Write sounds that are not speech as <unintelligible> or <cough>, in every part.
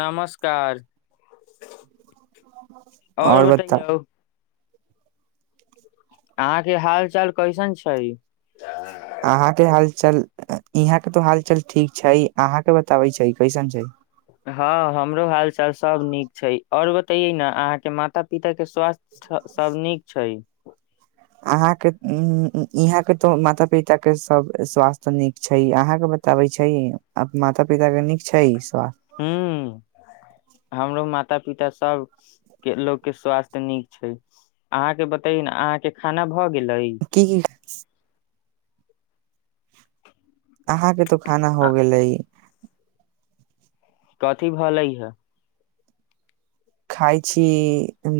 नमस्कार आओर और बताउ बतैयौ अहाँके हाल चाल कैसन छै। अहाँ के हाल चाल यहाँ के तो हाल चाल ठीक छै। अहाँ के बताबै छै, कैसन छै। हँ हमरो हाल चाल सभ नीक छै। आओर बतैयै ने अहाँके माता पिता के स्वास्थ्य सभ नीक छै। अहाँके यहाँ के तो माता पिता के सब स्वास्थ्य नीक छै, अहाँके बताबे छै, माता पिता के नीक छै। स्वास्थ्य हू हमरो माता पिता सब के लोकग के स्वास्थ्य नीक छै, अहाँ के बताे ने अहाँके खाना भऽ गेल की की अहाँके तऽ खाना हो आ- गेलै कथी भालइ है खााय छी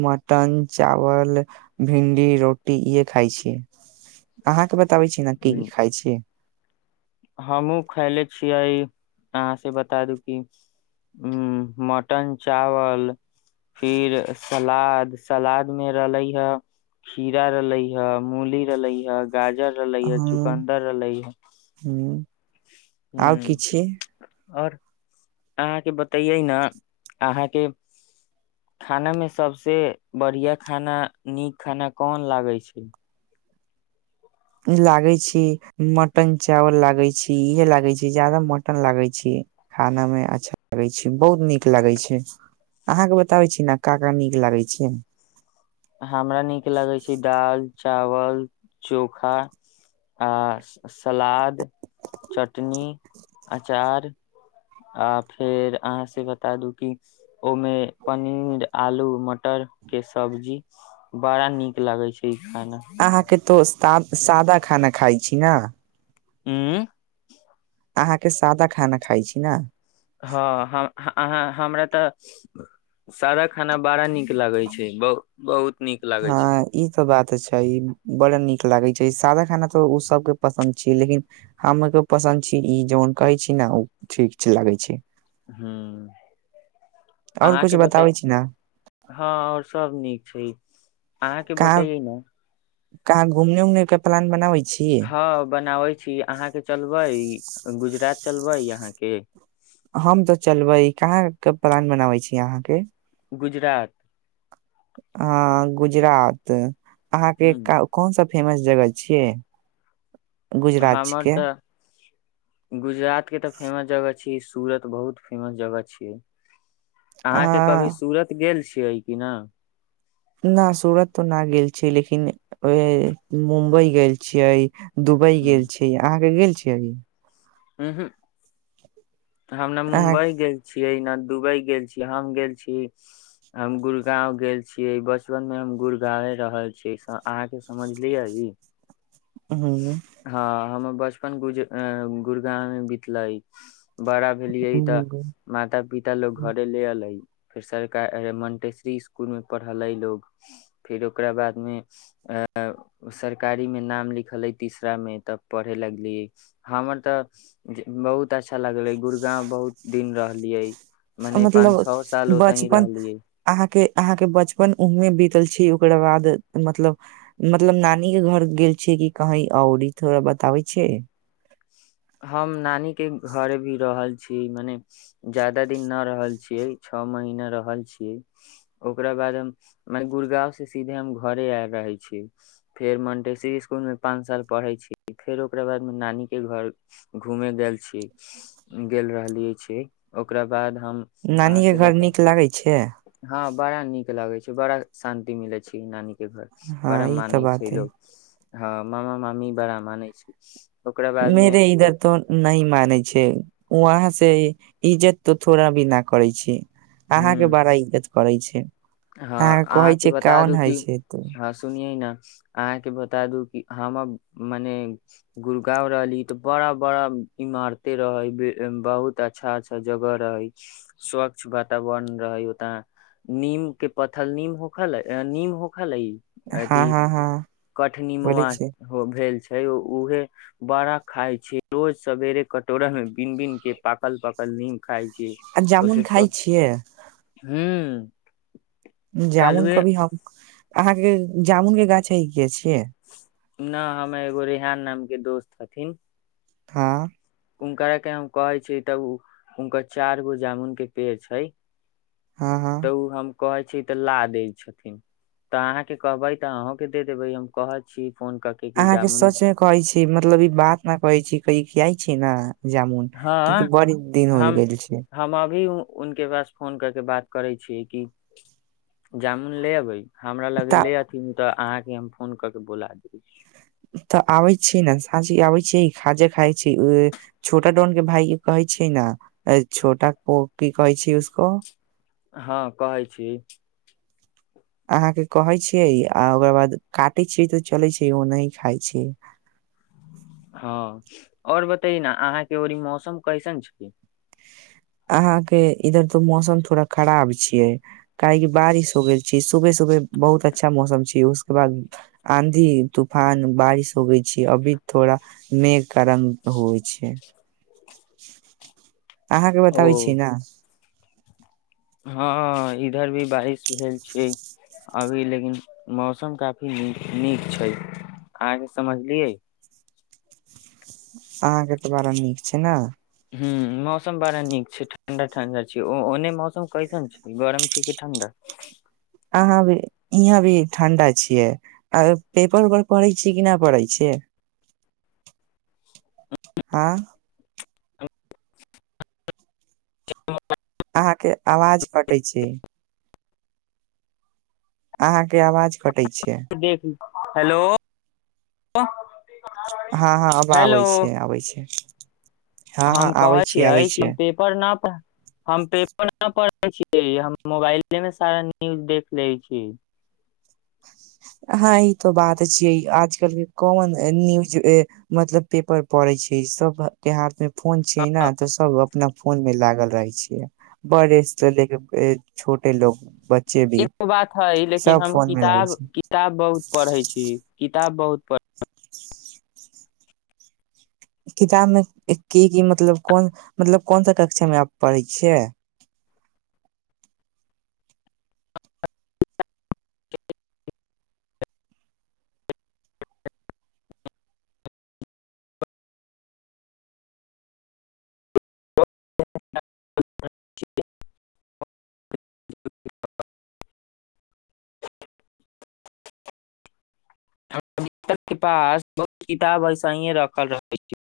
मटन चावल भिंडी रोटी इहे खााय छी अहाँके बता बताबै छी ने की की खाइ छी हमहहुँ खयले छियै अहाँ से बता दू कि उ मटन चावल फिर सलाद सलाद मे रहले हे खीरा रहले हे मूली रहलै हे गाजर रहलै ह हम चुकन्दर रहले ह आर किछ आओर अहाँके बतैयै ने अहाँके खानामे सभसे बढ़िआँ खाना नीक खाना कोन लागै छै लागै छी मटन चावल लागे छी इहे लागे छी जादा मटन लागे छी खाना मे अच्छा लागै छी बहुत नीक लागै छै अहाँके बताबै छी ने का का नीक लागै छै हमरा नीक लगै छै दाल चावल चोखा आ सलाद चटनी अचार आ फेर अहाँ से बता दू कि ओहिमे पनीर आलू मटर के सब्जी बड़ा नीक लगे छै खाना उ अहाँ के तो तऽ आब सादा खाना खाइ छी ना ह्म अहाँके सादा खाना खाइ छी नै हँ हम अहाँ हमरा तऽ सादा खाना बड़ा नीक लागै छै बहु बहुत नीक लागे छै हँ ई त बात तऽ छै बड़ा नीक लागै छै सादा खाना तऽ ओ सबके पसन्द छी लेकिन हम पसन्द छी ई जोन कहै छी ने ओ ठीक लागै छै ह्म और कुछ अहाँके बता बताबै छी ने हँ ओर सब नीक छै अहाँके कहाँ बतैयै ने कहाँ घूमने उमने के प्लान बनाबै छी हँ बनाबै छी अहाँके चलबै गुजरात चलबै अहाँके हम तऽ चलबै कहाँ के प्लान बनाबै छी अहाँके गुजरात हाँ गुजरात अहाँके ह कोन सा फेमस जगह छियै गुजरात छी हमर के तऽ गुजरात के तऽ फेमस जगह सूरत बहुत फेमस जगह छियै अ अहाँके कभी सूरत गेल छी छियै की न न सूरत तऽ न गेल छियै लेकिन उहे मुम्बई गेल छियै दुबई गेल छी अहाँके गेल <unintelligible> उ हू हम न अहाँ मुम्बई गेल छी छियै ने दुबई गेल छीयै हम गेल छी हम गुड़गाँंव गेल छीयै बचपन मे हम गुड़गाँवे रहल छीयै अहाँके समझलियै हम्म, हाँ हम बचपन गुज ए गुरगांव मे बितलै बड़ा भेलिये तऽ हम्म। माता पिता लोग घरे ले एले फेर सरकार मन्टेश्वरी इसकुलमे पढ़लै लो फेर ओकरा बादमे एइ सरकारीमे नाम लिखलै तीसरामे तब पढ़े लगलियै हमर तऽ बहुत अच्छा लगले गुड़गाव बहुत दिन रहलियै मने पान मतलब छ साल ओतही बचपन रहलियै अहाँके अहाँके बचपन उहमे बीतल छै ओकरा बाद मतलब मतलब नानी के घर गेल छिय कि कही और ई थोड़ा बताबे छियै हम नानीके घर भी रहल छी मने ज्यादा दिन न रहल छियै छ महीना रहल छियै ओकरा बाद हम मने गुड़गाँवसँ सीधे हम घरे आबि रहै छी फेर मन्टेशरी इसकुलमे पाँच साल पढ़ै छी फेर ओकरा बादमे नानीके घर घूमे गेल छियै गेल रहलिये छी ओकरा बाद हम अहाँ नानी के से घर बताउ नीक लागे छै हँ बड़ा नीक लागै छै बड़ा शान्ति मिले छी नानी के घर हँ बड़ा ई तऽ मानै छै बात है लोग हँ मामा मामी बड़ा मने छै ओकरा बाद मेेर मे इधर त नहि मानै छै वहाँ से इज्जत तो थोड़ा भी न करै छै ह अहाँके बड़ा इज्जत करै छै हँ अहाँ के कहै अहाँके छै बता काउन दू हइ की छै त हँ सुनिये ने अहाँके बता दू कि हम मने गुरगाँंव रहली तऽ बड़ा बड़ा इमारते रहै बहुत अच्छा अच्छा जगह रहै स्वच्छ वातावरण रहै ओतअ नीम के पथल नीम होखलै नीम हो ख लैय हँ अथि हँ हँ कठनी बोलै मोमा छै हो भेल छै ओ उहे बड़ा खााय छै रोज सवेरे कटोरा मे बीन बीन के पाकल पाकल नीम खाइ छी आ ओ जामुन सेे स खाइ छियै हू जामुन कभि हम अहाँके जामुन के गाछ है किये छै के न हमर एगो रेहान नामके दोस्त छथिन हाँ उनकरा के हम कहे छी तब हुनकर चार गो जामुन के पेड़ छै हँ हँ कहै छी तऽ ला दै छथिन तऽ अहाँके कहबै तऽ अहूं के दे देबै हम कहै छी फोन कऽ कि अहाँ के जामुन सच में कहै छी मतलब ई बात न कहै छी कहि किया छै ना हँ हम गेल छै हम अभी उनके पास फोन करके बात करै छियै कि जामुन ले अबै हमरा लग तऽ ले अथिन तऽ अहाँ अभी हम फोन कऽ के बोला दै छी तऽ आबै छी ने साँझी आबै छियै खाजा खाइ छै छोटा डोन के भाई कहै छै ने छोटा कऽ की कहै छै उसको हँ कहै छी अहाँके कहै छियै आ ओकर बाद काटै छियै तऽ चलै छियै ओनहि खाइ छियै ह और बतैयै न अहाँके ओनहि मौसम कैसन छै अहाँके इधर तऽ मौसम थोड़ा खराब छियै काहेकि बारिश हो गेल छी सुबह सुबह बहुत अच्छा मौसम छै उसके बाद आँधी तूफान बारिश होगई छै अभी थोड़ा मेघ गरम होइ छै अहाँके ब ओ ताबै छियै ना हँ इधर भी बारिश भेल छै अभी लेकिन मौसम काफी नीक नीक छै अ‌हाके समझलियै अहाँके तऽ बड़ा नीक छै ने हुं मौसम बड़ा नीक छै ठंडा ठंडा छै ओने मौसम कैसन छै गरम छै कि ठण्डा अहाँ भी यहाँ भी ठंडा छियै आ पेपर उपर पढ़े छियै कि ना पढ़य छियै आँ अहाँके आवाज कटै छै अहाँके आवाज कटै छै देख हेलो हँ हँ अब हेलो आबै छै आबै छै हँ हँ हम कहै आबै छै छियै आबै कि छै पेपर न प हम पेपर न पढ़ै छियै हम मोबाइले मे सारा न्यूज देख लैय छी हँ ई तो बात छियै आजकल के कॉमन न्यूज मतलब पेपर पड़े छै सब के हाथ मे फोन छियै ने तऽ सब अपना फोन मे लागल रहे छियै बेड़े से ले के छोटे लोग बच्चे भी एगो बात है लेकिन सब हम फोन में लागै किताब छै किताब बहुत पढ़ै छी किताब बहुत पढ़ किताब मे की की मतलब कोन मतलब कोन सा कक्षामे आब पढ़ै छियै <unintelligible> <unintelligible> हमर बिस्तर के पास बहुत किताब ऐसहिए रखल रह छै